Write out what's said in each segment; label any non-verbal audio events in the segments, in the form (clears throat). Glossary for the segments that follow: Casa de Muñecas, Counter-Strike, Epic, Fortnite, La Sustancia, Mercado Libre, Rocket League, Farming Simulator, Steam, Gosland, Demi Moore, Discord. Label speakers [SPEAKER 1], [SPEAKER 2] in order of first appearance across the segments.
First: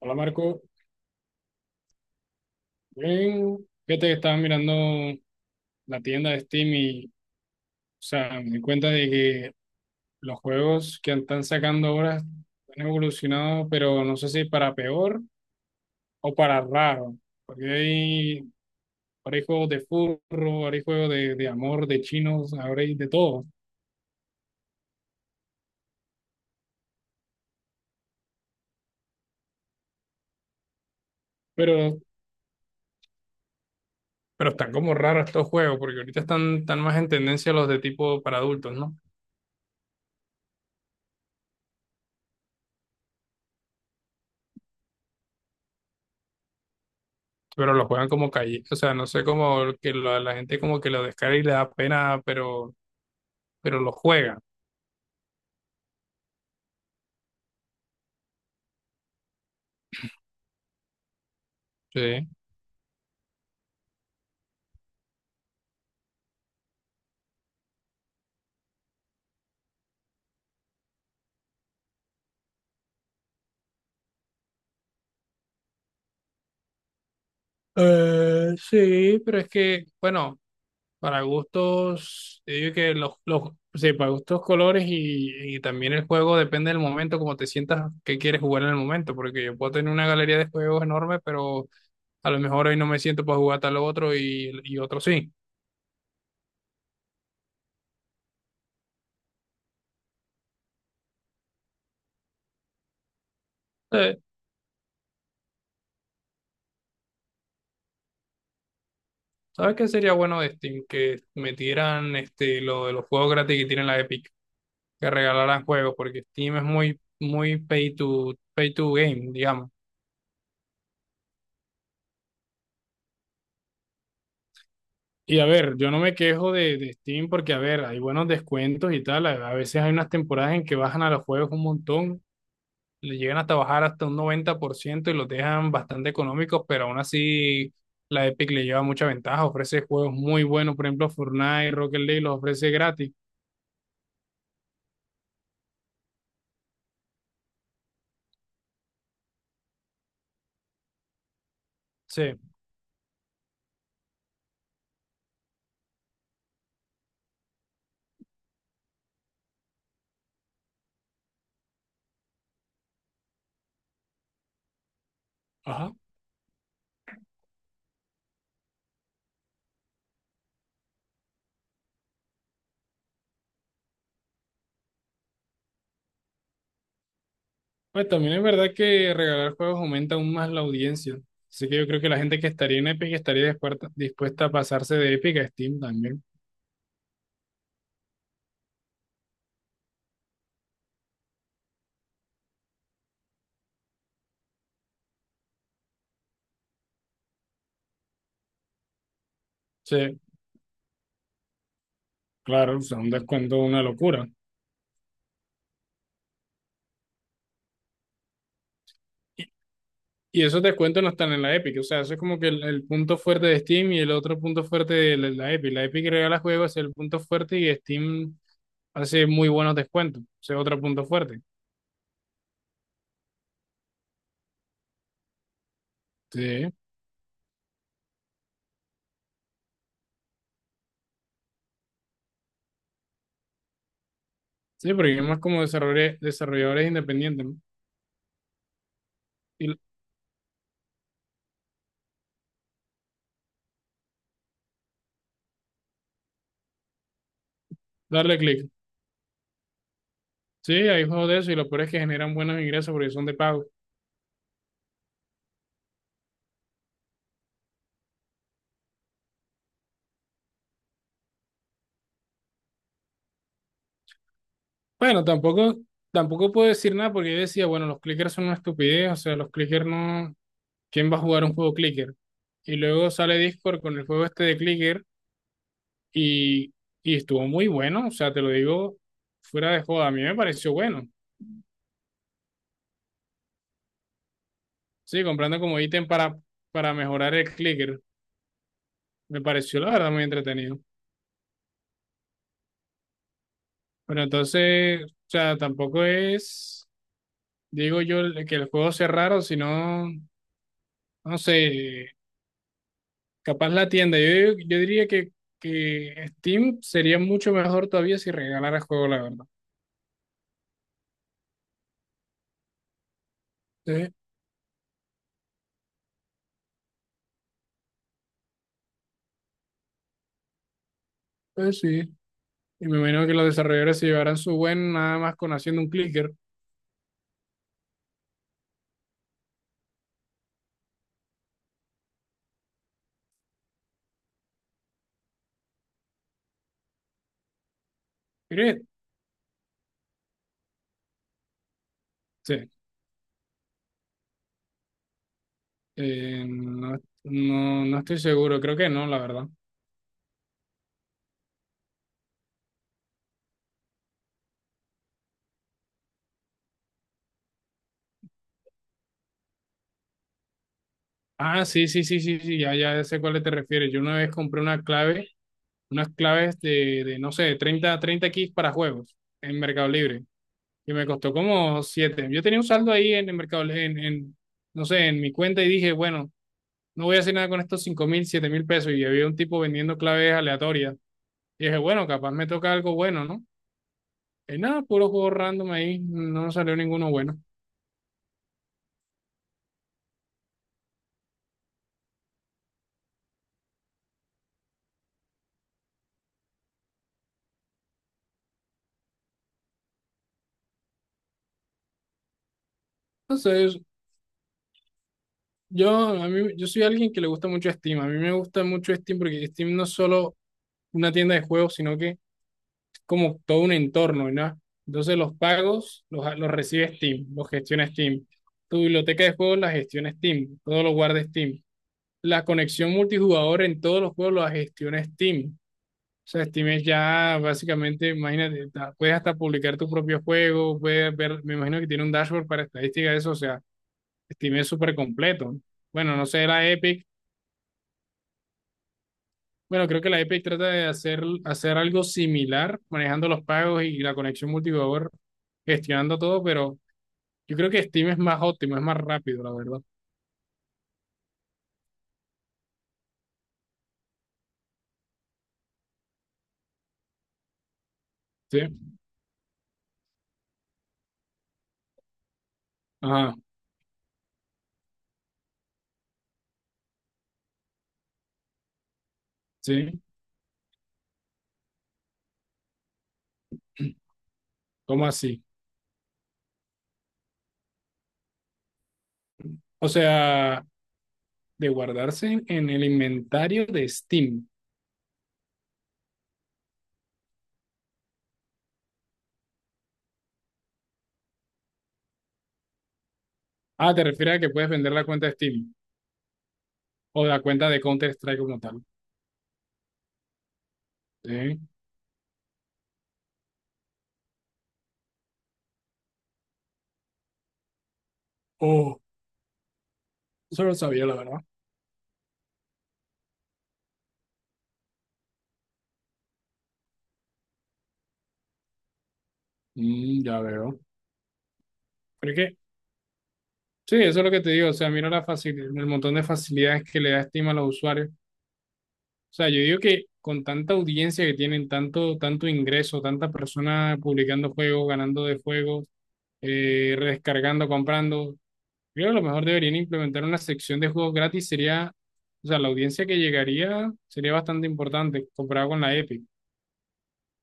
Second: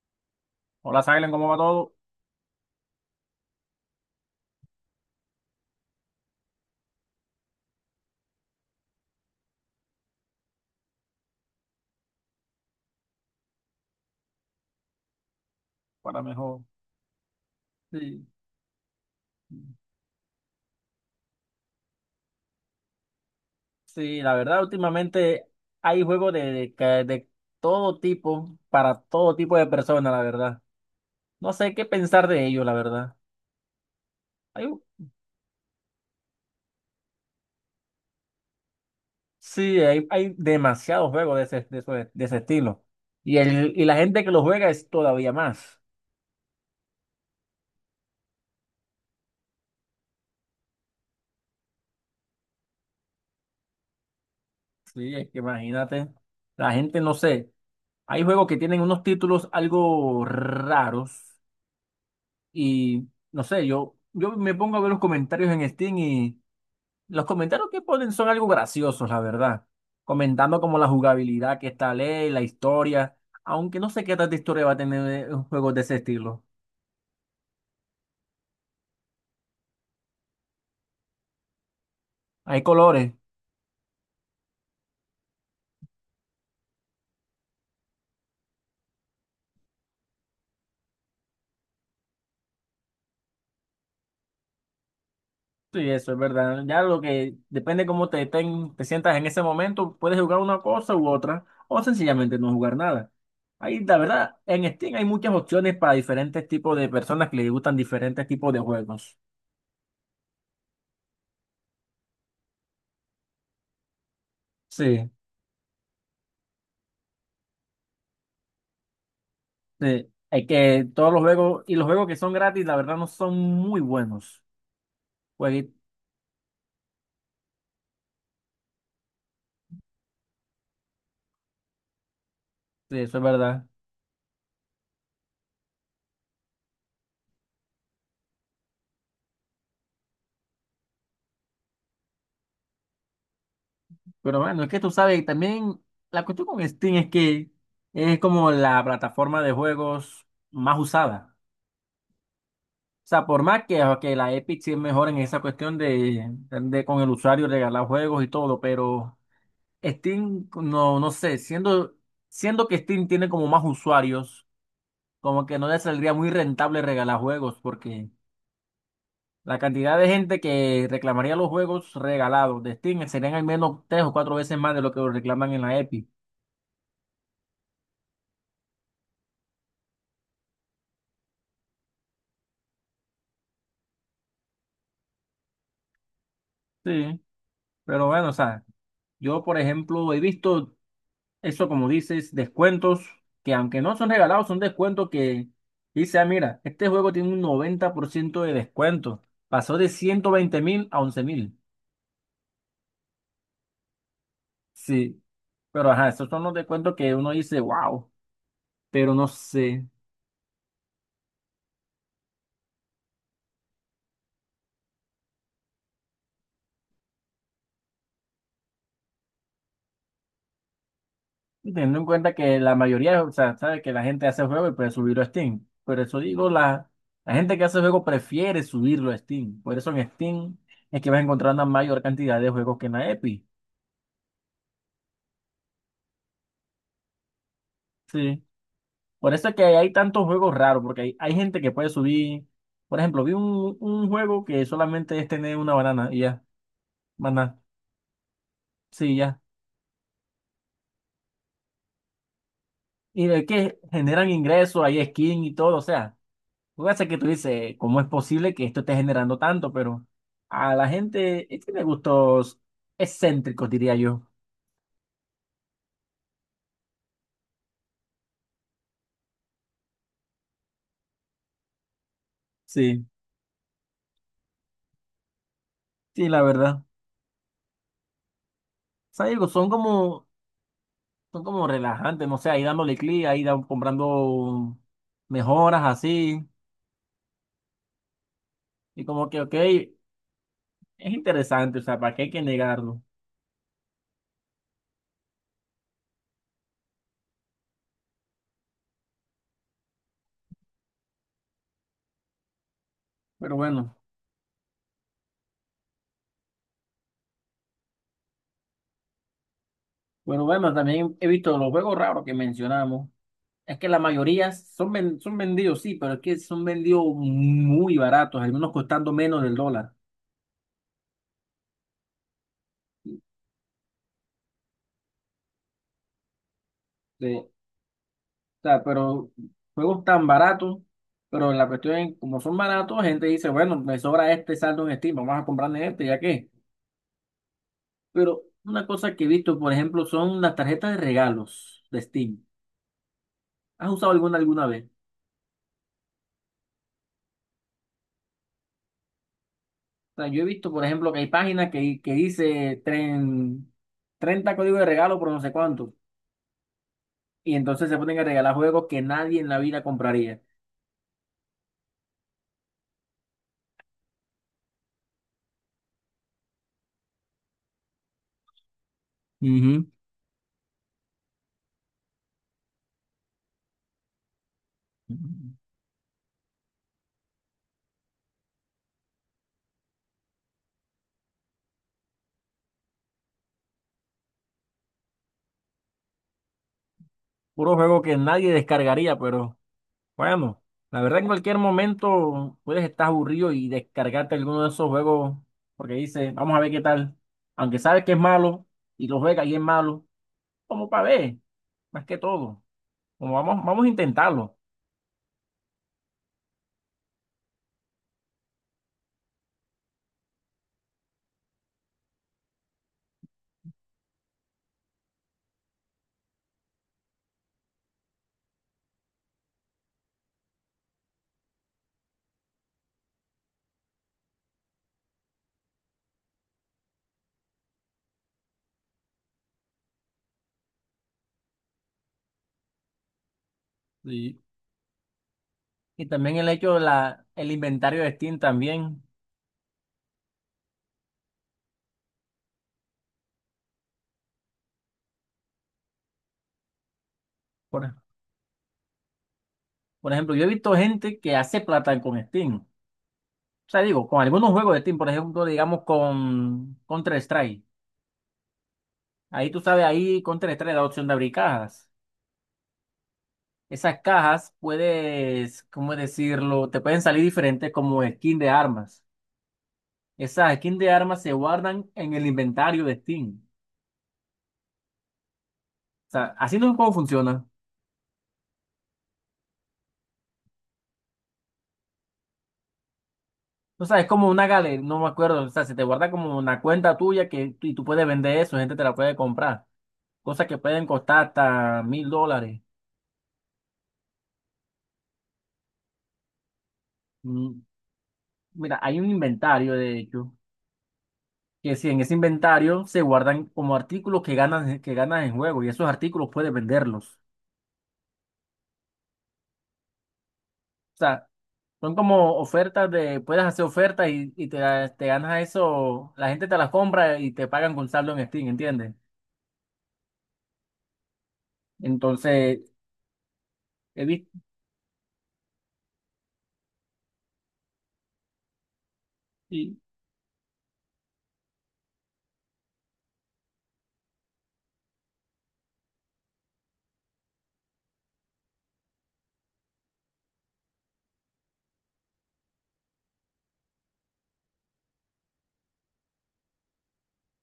[SPEAKER 1] Hola Marco,
[SPEAKER 2] Hola, Silen, ¿cómo va todo?
[SPEAKER 1] bien, fíjate que estaba mirando la tienda de Steam y, o sea, me di cuenta de que los juegos que están sacando ahora han evolucionado, pero no sé si para peor
[SPEAKER 2] Para
[SPEAKER 1] o para
[SPEAKER 2] mejor.
[SPEAKER 1] raro, porque
[SPEAKER 2] Sí,
[SPEAKER 1] hay, ahora hay juegos de furro, ahora hay juegos de, amor, de chinos, ahora hay de todo,
[SPEAKER 2] sí, la verdad, últimamente hay juegos de de todo tipo, para todo tipo de personas, la verdad. No sé qué
[SPEAKER 1] pero,
[SPEAKER 2] pensar de ellos, la verdad.
[SPEAKER 1] pero
[SPEAKER 2] Hay,
[SPEAKER 1] están como raros estos juegos, porque ahorita están, están más en tendencia los de tipo para adultos, ¿no?
[SPEAKER 2] sí, hay demasiados juegos de ese, de, ese de ese estilo. Y la gente que lo juega es todavía más.
[SPEAKER 1] Pero los juegan como calle, o sea, no sé cómo que la gente como que lo descarga y le da pena, pero lo juega.
[SPEAKER 2] Sí, es que imagínate, la gente no sé. Hay juegos que tienen unos títulos algo raros
[SPEAKER 1] Sí.
[SPEAKER 2] y no sé, yo me pongo a ver los comentarios en Steam. Los comentarios que ponen son algo graciosos, la verdad. Comentando como la jugabilidad que está ley, la historia. Aunque no sé qué tanta historia va a tener un juego de ese estilo.
[SPEAKER 1] Sí, pero es que, bueno, para gustos, yo
[SPEAKER 2] Hay
[SPEAKER 1] digo que
[SPEAKER 2] colores.
[SPEAKER 1] sí, para gustos colores y también el juego depende del momento, como te sientas que quieres jugar en el momento, porque yo puedo tener una galería de juegos enorme, pero a lo mejor hoy no me siento para jugar tal otro y otro sí.
[SPEAKER 2] Sí, eso es verdad. Ya lo que depende cómo te sientas en ese momento, puedes jugar una cosa u otra, o sencillamente no jugar nada. Ahí, la
[SPEAKER 1] Eh,
[SPEAKER 2] verdad, en Steam hay muchas opciones para diferentes tipos de personas que les gustan diferentes tipos de juegos.
[SPEAKER 1] ¿Sabes qué sería bueno de Steam? Que metieran este, lo de los juegos gratis que tienen la Epic, que
[SPEAKER 2] Sí,
[SPEAKER 1] regalaran juegos, porque Steam es muy, muy pay to, pay to game, digamos.
[SPEAKER 2] sí. Hay que todos los juegos, y los juegos que son gratis, la verdad, no son muy buenos.
[SPEAKER 1] Y a
[SPEAKER 2] Jueguito,
[SPEAKER 1] ver, yo no me quejo de Steam porque, a ver, hay buenos descuentos y tal. A veces hay unas temporadas en que bajan a los juegos un montón,
[SPEAKER 2] eso
[SPEAKER 1] le
[SPEAKER 2] es
[SPEAKER 1] llegan hasta
[SPEAKER 2] verdad.
[SPEAKER 1] bajar hasta un 90% y los dejan bastante económicos, pero aún así la Epic le lleva mucha ventaja. Ofrece juegos muy buenos, por ejemplo, Fortnite, Rocket League los ofrece gratis.
[SPEAKER 2] Pero bueno, es que tú sabes, también la cuestión con Steam es que es como la plataforma de juegos más usada.
[SPEAKER 1] Sí,
[SPEAKER 2] O sea, por más que la Epic sí es mejor en esa cuestión de con el usuario regalar juegos y todo, pero Steam, no, no sé, siendo que Steam tiene como más usuarios, como que no le
[SPEAKER 1] ajá.
[SPEAKER 2] saldría muy rentable regalar juegos, porque la cantidad de gente que reclamaría los juegos regalados de Steam serían al menos 3 o 4 veces más de lo que lo reclaman en la Epic.
[SPEAKER 1] Pues también es verdad que regalar juegos aumenta aún más la audiencia. Así que yo creo que la gente que estaría en Epic estaría dispuesta, dispuesta a pasarse de Epic a Steam también.
[SPEAKER 2] Sí, pero bueno, o sea, yo por ejemplo he visto eso como dices, descuentos que aunque no son regalados, son descuentos que dice, ah, mira, este juego tiene un 90% de descuento. Pasó de
[SPEAKER 1] Sí,
[SPEAKER 2] 120 mil a 11 mil.
[SPEAKER 1] claro, o sea, un descuento, una locura.
[SPEAKER 2] Sí, pero ajá, esos son los descuentos que uno dice, wow, pero no sé.
[SPEAKER 1] Y esos descuentos no están en la Epic, o sea, eso es como que el punto fuerte de Steam y el otro punto fuerte de la, la Epic. La Epic regala juegos, es el punto fuerte y Steam hace muy buenos descuentos, ese es otro punto fuerte.
[SPEAKER 2] Y teniendo en cuenta que la mayoría, o sea, sabe que la gente hace juego y puede subirlo a Steam. Por eso digo,
[SPEAKER 1] Sí,
[SPEAKER 2] la gente que hace juego prefiere subirlo a Steam. Por eso en Steam es que vas a encontrar una mayor cantidad de juegos que en la Epic.
[SPEAKER 1] sí, porque es más como desarrolladores, desarrolladores independientes, ¿no?
[SPEAKER 2] Sí. Por eso es que
[SPEAKER 1] Y
[SPEAKER 2] hay tantos juegos raros, porque hay gente que puede subir. Por ejemplo, vi un juego que solamente es tener una banana y ya. Banana.
[SPEAKER 1] darle clic.
[SPEAKER 2] Sí, ya.
[SPEAKER 1] Sí, hay juegos de eso y lo peor es que generan buenos ingresos porque
[SPEAKER 2] Y
[SPEAKER 1] son de
[SPEAKER 2] de
[SPEAKER 1] pago.
[SPEAKER 2] que generan ingresos, hay skin y todo, o sea. Lo que pasa es que tú dices, ¿cómo es posible que esto esté generando tanto? Pero a la gente es que tiene gustos excéntricos, diría yo.
[SPEAKER 1] Bueno, tampoco, tampoco puedo decir nada porque yo decía, bueno, los clickers son una estupidez, o sea, los clickers no, ¿quién va a jugar un juego clicker? Y
[SPEAKER 2] Sí,
[SPEAKER 1] luego sale Discord con el juego este de clicker
[SPEAKER 2] sí, la
[SPEAKER 1] y,
[SPEAKER 2] verdad. O
[SPEAKER 1] y estuvo muy bueno, o sea, te lo digo
[SPEAKER 2] sea, digo,
[SPEAKER 1] fuera de joda, a mí me pareció bueno.
[SPEAKER 2] son como relajantes, no sé, ahí dándole clic, comprando
[SPEAKER 1] Sí, comprando como
[SPEAKER 2] mejoras
[SPEAKER 1] ítem
[SPEAKER 2] así.
[SPEAKER 1] para mejorar el clicker,
[SPEAKER 2] Y como que,
[SPEAKER 1] me
[SPEAKER 2] ok,
[SPEAKER 1] pareció
[SPEAKER 2] es
[SPEAKER 1] la verdad muy entretenido.
[SPEAKER 2] interesante, o sea, ¿para qué hay que negarlo?
[SPEAKER 1] Pero entonces, o sea, tampoco es, digo yo, el- que el juego sea raro, sino, no sé,
[SPEAKER 2] Pero
[SPEAKER 1] capaz la
[SPEAKER 2] bueno,
[SPEAKER 1] tienda. Yo diría que Steam sería mucho mejor todavía si regalara el juego, la verdad.
[SPEAKER 2] bueno, también he visto los juegos raros que mencionamos. Es que la
[SPEAKER 1] Sí,
[SPEAKER 2] mayoría son, son vendidos, sí, pero es que son vendidos muy baratos, algunos costando menos del dólar.
[SPEAKER 1] pues sí. Y me imagino que los desarrolladores se llevarán su buen nada más con haciendo un clicker.
[SPEAKER 2] Sí, o sea, pero juegos tan baratos, pero la cuestión es, como son baratos, gente dice, bueno, me sobra este saldo en Steam, vamos a comprarle este, ya qué. Pero
[SPEAKER 1] Mire,
[SPEAKER 2] una cosa que he visto, por ejemplo, son las tarjetas de regalos de Steam.
[SPEAKER 1] sí.
[SPEAKER 2] ¿Has usado alguna vez?
[SPEAKER 1] No, no, no estoy seguro, creo que no, la verdad.
[SPEAKER 2] O sea, yo he visto, por ejemplo, que hay páginas que dice tren, 30 códigos de regalo por no sé cuánto. Y entonces se ponen a regalar juegos que nadie en la vida compraría.
[SPEAKER 1] Ah, sí, sí, sí, sí, sí, ya, ya sé cuál te refieres. Yo una vez compré una clave, unas claves de, no sé, de 30 30 keys para juegos en
[SPEAKER 2] Ujú.
[SPEAKER 1] Mercado Libre y me costó como siete. Yo tenía un saldo ahí en el Mercado, Li- no sé, en mi cuenta y dije, bueno, no voy a hacer nada con estos 5 mil, 7 mil pesos y había un tipo vendiendo claves aleatorias. Y dije, bueno, capaz me toca algo bueno, ¿no? Y nada, puro juego random ahí, no salió ninguno bueno.
[SPEAKER 2] Puro juego que nadie descargaría, pero bueno, la verdad en cualquier momento puedes estar aburrido y descargarte alguno de esos juegos porque dice, vamos a ver qué tal. Aunque sabes que es malo y lo juegas y es malo, como para ver, más que todo. Como vamos,
[SPEAKER 1] Entonces,
[SPEAKER 2] vamos a intentarlo.
[SPEAKER 1] Yo, a mí, yo soy alguien que le gusta mucho Steam. A mí me gusta mucho Steam porque Steam no es solo una tienda de juegos, sino que es como todo un entorno, ¿no? Entonces los pagos los recibe Steam, los gestiona Steam. Tu biblioteca de juegos la gestiona Steam, todo lo guarda Steam. La conexión multijugador en todos los juegos la gestiona Steam. O sea, Steam es ya básicamente, imagínate, ta- puedes hasta publicar tu propio juego, puedes ver, me imagino que tiene un dashboard para estadística de eso, o sea,
[SPEAKER 2] Sí.
[SPEAKER 1] Steam es súper completo.
[SPEAKER 2] Y
[SPEAKER 1] Bueno, no
[SPEAKER 2] también
[SPEAKER 1] sé,
[SPEAKER 2] el
[SPEAKER 1] la
[SPEAKER 2] hecho de
[SPEAKER 1] Epic.
[SPEAKER 2] la, el inventario de Steam también.
[SPEAKER 1] Bueno, creo que la Epic trata de hacer algo similar, manejando los pagos y la conexión multijugador, gestionando todo, pero yo creo que
[SPEAKER 2] Por,
[SPEAKER 1] Steam es más óptimo, es más rápido, la verdad.
[SPEAKER 2] por ejemplo, yo he visto gente que hace plata con Steam. O sea, digo, con algunos juegos de Steam, por ejemplo, digamos con Counter-Strike.
[SPEAKER 1] Sí,
[SPEAKER 2] Ahí tú sabes, ahí Counter-Strike da opción de abrir cajas.
[SPEAKER 1] ajá,
[SPEAKER 2] Esas cajas puedes, ¿cómo decirlo? Te pueden salir diferentes como skin de armas.
[SPEAKER 1] sí.
[SPEAKER 2] Esas skins de armas se guardan en el inventario de Steam.
[SPEAKER 1] (clears throat) ¿Cómo así?
[SPEAKER 2] O sea, así no es como funciona.
[SPEAKER 1] O sea, de guardarse en el inventario
[SPEAKER 2] O
[SPEAKER 1] de
[SPEAKER 2] sea, es como una
[SPEAKER 1] Steam.
[SPEAKER 2] galería, no me acuerdo. O sea, se te guarda como una cuenta tuya que y tú puedes vender eso, gente te la puede comprar. Cosas que pueden costar hasta $1.000.
[SPEAKER 1] Ah, te refieres a que puedes vender la cuenta de Steam o la
[SPEAKER 2] Mm,
[SPEAKER 1] cuenta de Counter-Strike como
[SPEAKER 2] mira,
[SPEAKER 1] tal.
[SPEAKER 2] hay un inventario, de hecho,
[SPEAKER 1] Sí.
[SPEAKER 2] que si en ese inventario se guardan como artículos que ganas, en juego y esos artículos puedes venderlos.
[SPEAKER 1] Oh, eso lo
[SPEAKER 2] O
[SPEAKER 1] sabía, la
[SPEAKER 2] sea,
[SPEAKER 1] verdad.
[SPEAKER 2] son como ofertas de, puedes hacer ofertas y te ganas eso, la gente te las compra y te pagan con saldo en Steam, ¿entiendes?
[SPEAKER 1] Mm, ya veo. Pero es que,
[SPEAKER 2] Entonces,
[SPEAKER 1] sí,
[SPEAKER 2] he
[SPEAKER 1] eso es lo
[SPEAKER 2] visto,
[SPEAKER 1] que te digo. O sea, mira la facilidad, el montón de facilidades que le da Steam a los usuarios. O sea, yo
[SPEAKER 2] y-
[SPEAKER 1] digo que con tanta audiencia que tienen, tanto, tanto ingreso, tantas personas publicando juegos, ganando de juegos, rescargando, comprando, creo que a lo mejor deberían implementar una sección de juegos gratis. Sería, o sea, la audiencia que llegaría sería bastante importante comparado con la Epic. O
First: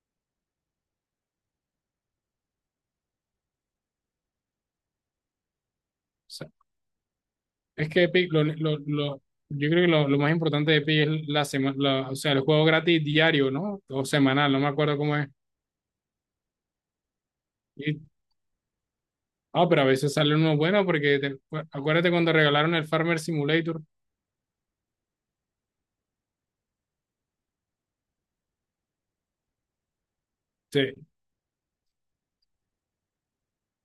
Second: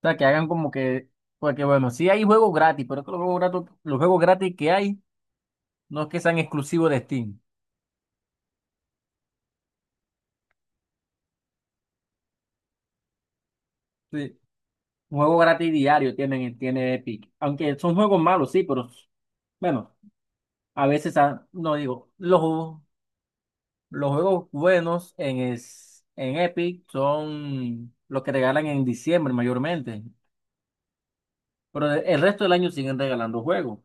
[SPEAKER 2] o sea, que hagan como que, porque bueno, sí hay juegos gratis, pero es que los juegos gratis que hay no es que sean
[SPEAKER 1] sea,
[SPEAKER 2] exclusivos de Steam.
[SPEAKER 1] es que Epic, lo- yo creo que lo más importante de Epic es la, semana o sea, el juego gratis diario, ¿no? O
[SPEAKER 2] Sí,
[SPEAKER 1] semanal, no me acuerdo cómo
[SPEAKER 2] un juego gratis diario tienen, tiene Epic. Aunque son
[SPEAKER 1] es.
[SPEAKER 2] juegos malos, sí, pero
[SPEAKER 1] Ah, pero a
[SPEAKER 2] bueno,
[SPEAKER 1] veces sale uno bueno
[SPEAKER 2] a veces,
[SPEAKER 1] porque te-
[SPEAKER 2] ah, no
[SPEAKER 1] acuérdate
[SPEAKER 2] digo,
[SPEAKER 1] cuando regalaron
[SPEAKER 2] los,
[SPEAKER 1] el Farmer Simulator.
[SPEAKER 2] Los juegos buenos en, en Epic son los que regalan en diciembre mayormente,
[SPEAKER 1] Sí.
[SPEAKER 2] pero el resto del año siguen regalando juegos.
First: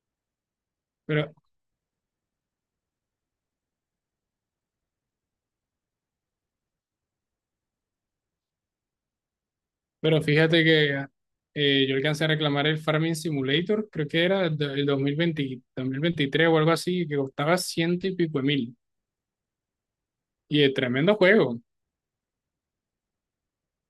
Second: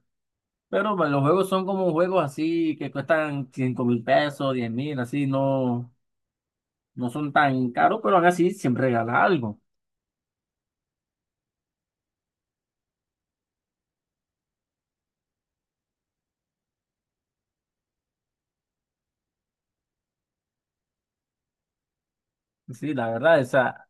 [SPEAKER 2] Pero bueno, los
[SPEAKER 1] Pero,
[SPEAKER 2] juegos son como juegos así que cuestan 5.000 pesos, 10.000, así no, no son tan caros, pero aún así siempre regala algo.
[SPEAKER 1] pero fíjate que yo alcancé a reclamar el Farming Simulator, creo que era do- el 2020, 2023 o algo así, que costaba ciento y pico de mil. Y es tremendo juego,
[SPEAKER 2] Sí, la verdad, esa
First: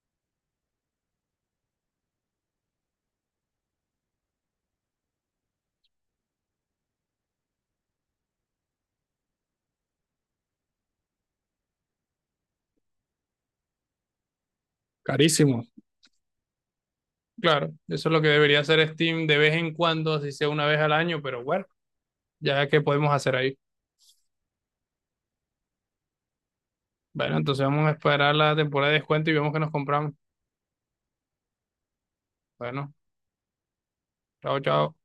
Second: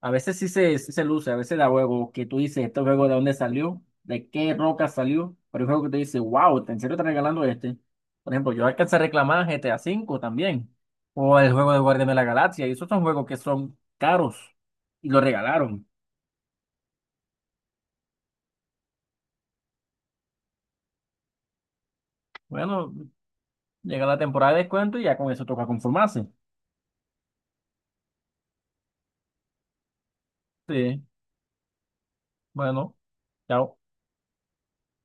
[SPEAKER 2] a veces sí se luce, a veces da juego que tú dices, este juego de dónde salió, de qué roca salió, pero hay juego que tú dices, wow, ¿en serio está regalando este? Por ejemplo, yo alcancé a reclamar GTA V también, o el juego de Guardianes de la Galaxia, y esos son juegos que son caros, y lo
[SPEAKER 1] carísimo.
[SPEAKER 2] regalaron.
[SPEAKER 1] Claro, eso es lo que debería hacer Steam de vez en cuando, así sea una vez al año, pero bueno, ya que
[SPEAKER 2] Bueno,
[SPEAKER 1] podemos hacer ahí.
[SPEAKER 2] llega la temporada de descuento y ya con eso toca conformarse.
[SPEAKER 1] Bueno, entonces vamos a esperar la temporada de descuento y vemos que nos compramos.
[SPEAKER 2] Sí,
[SPEAKER 1] Bueno,
[SPEAKER 2] bueno, chao.
[SPEAKER 1] chao, chao.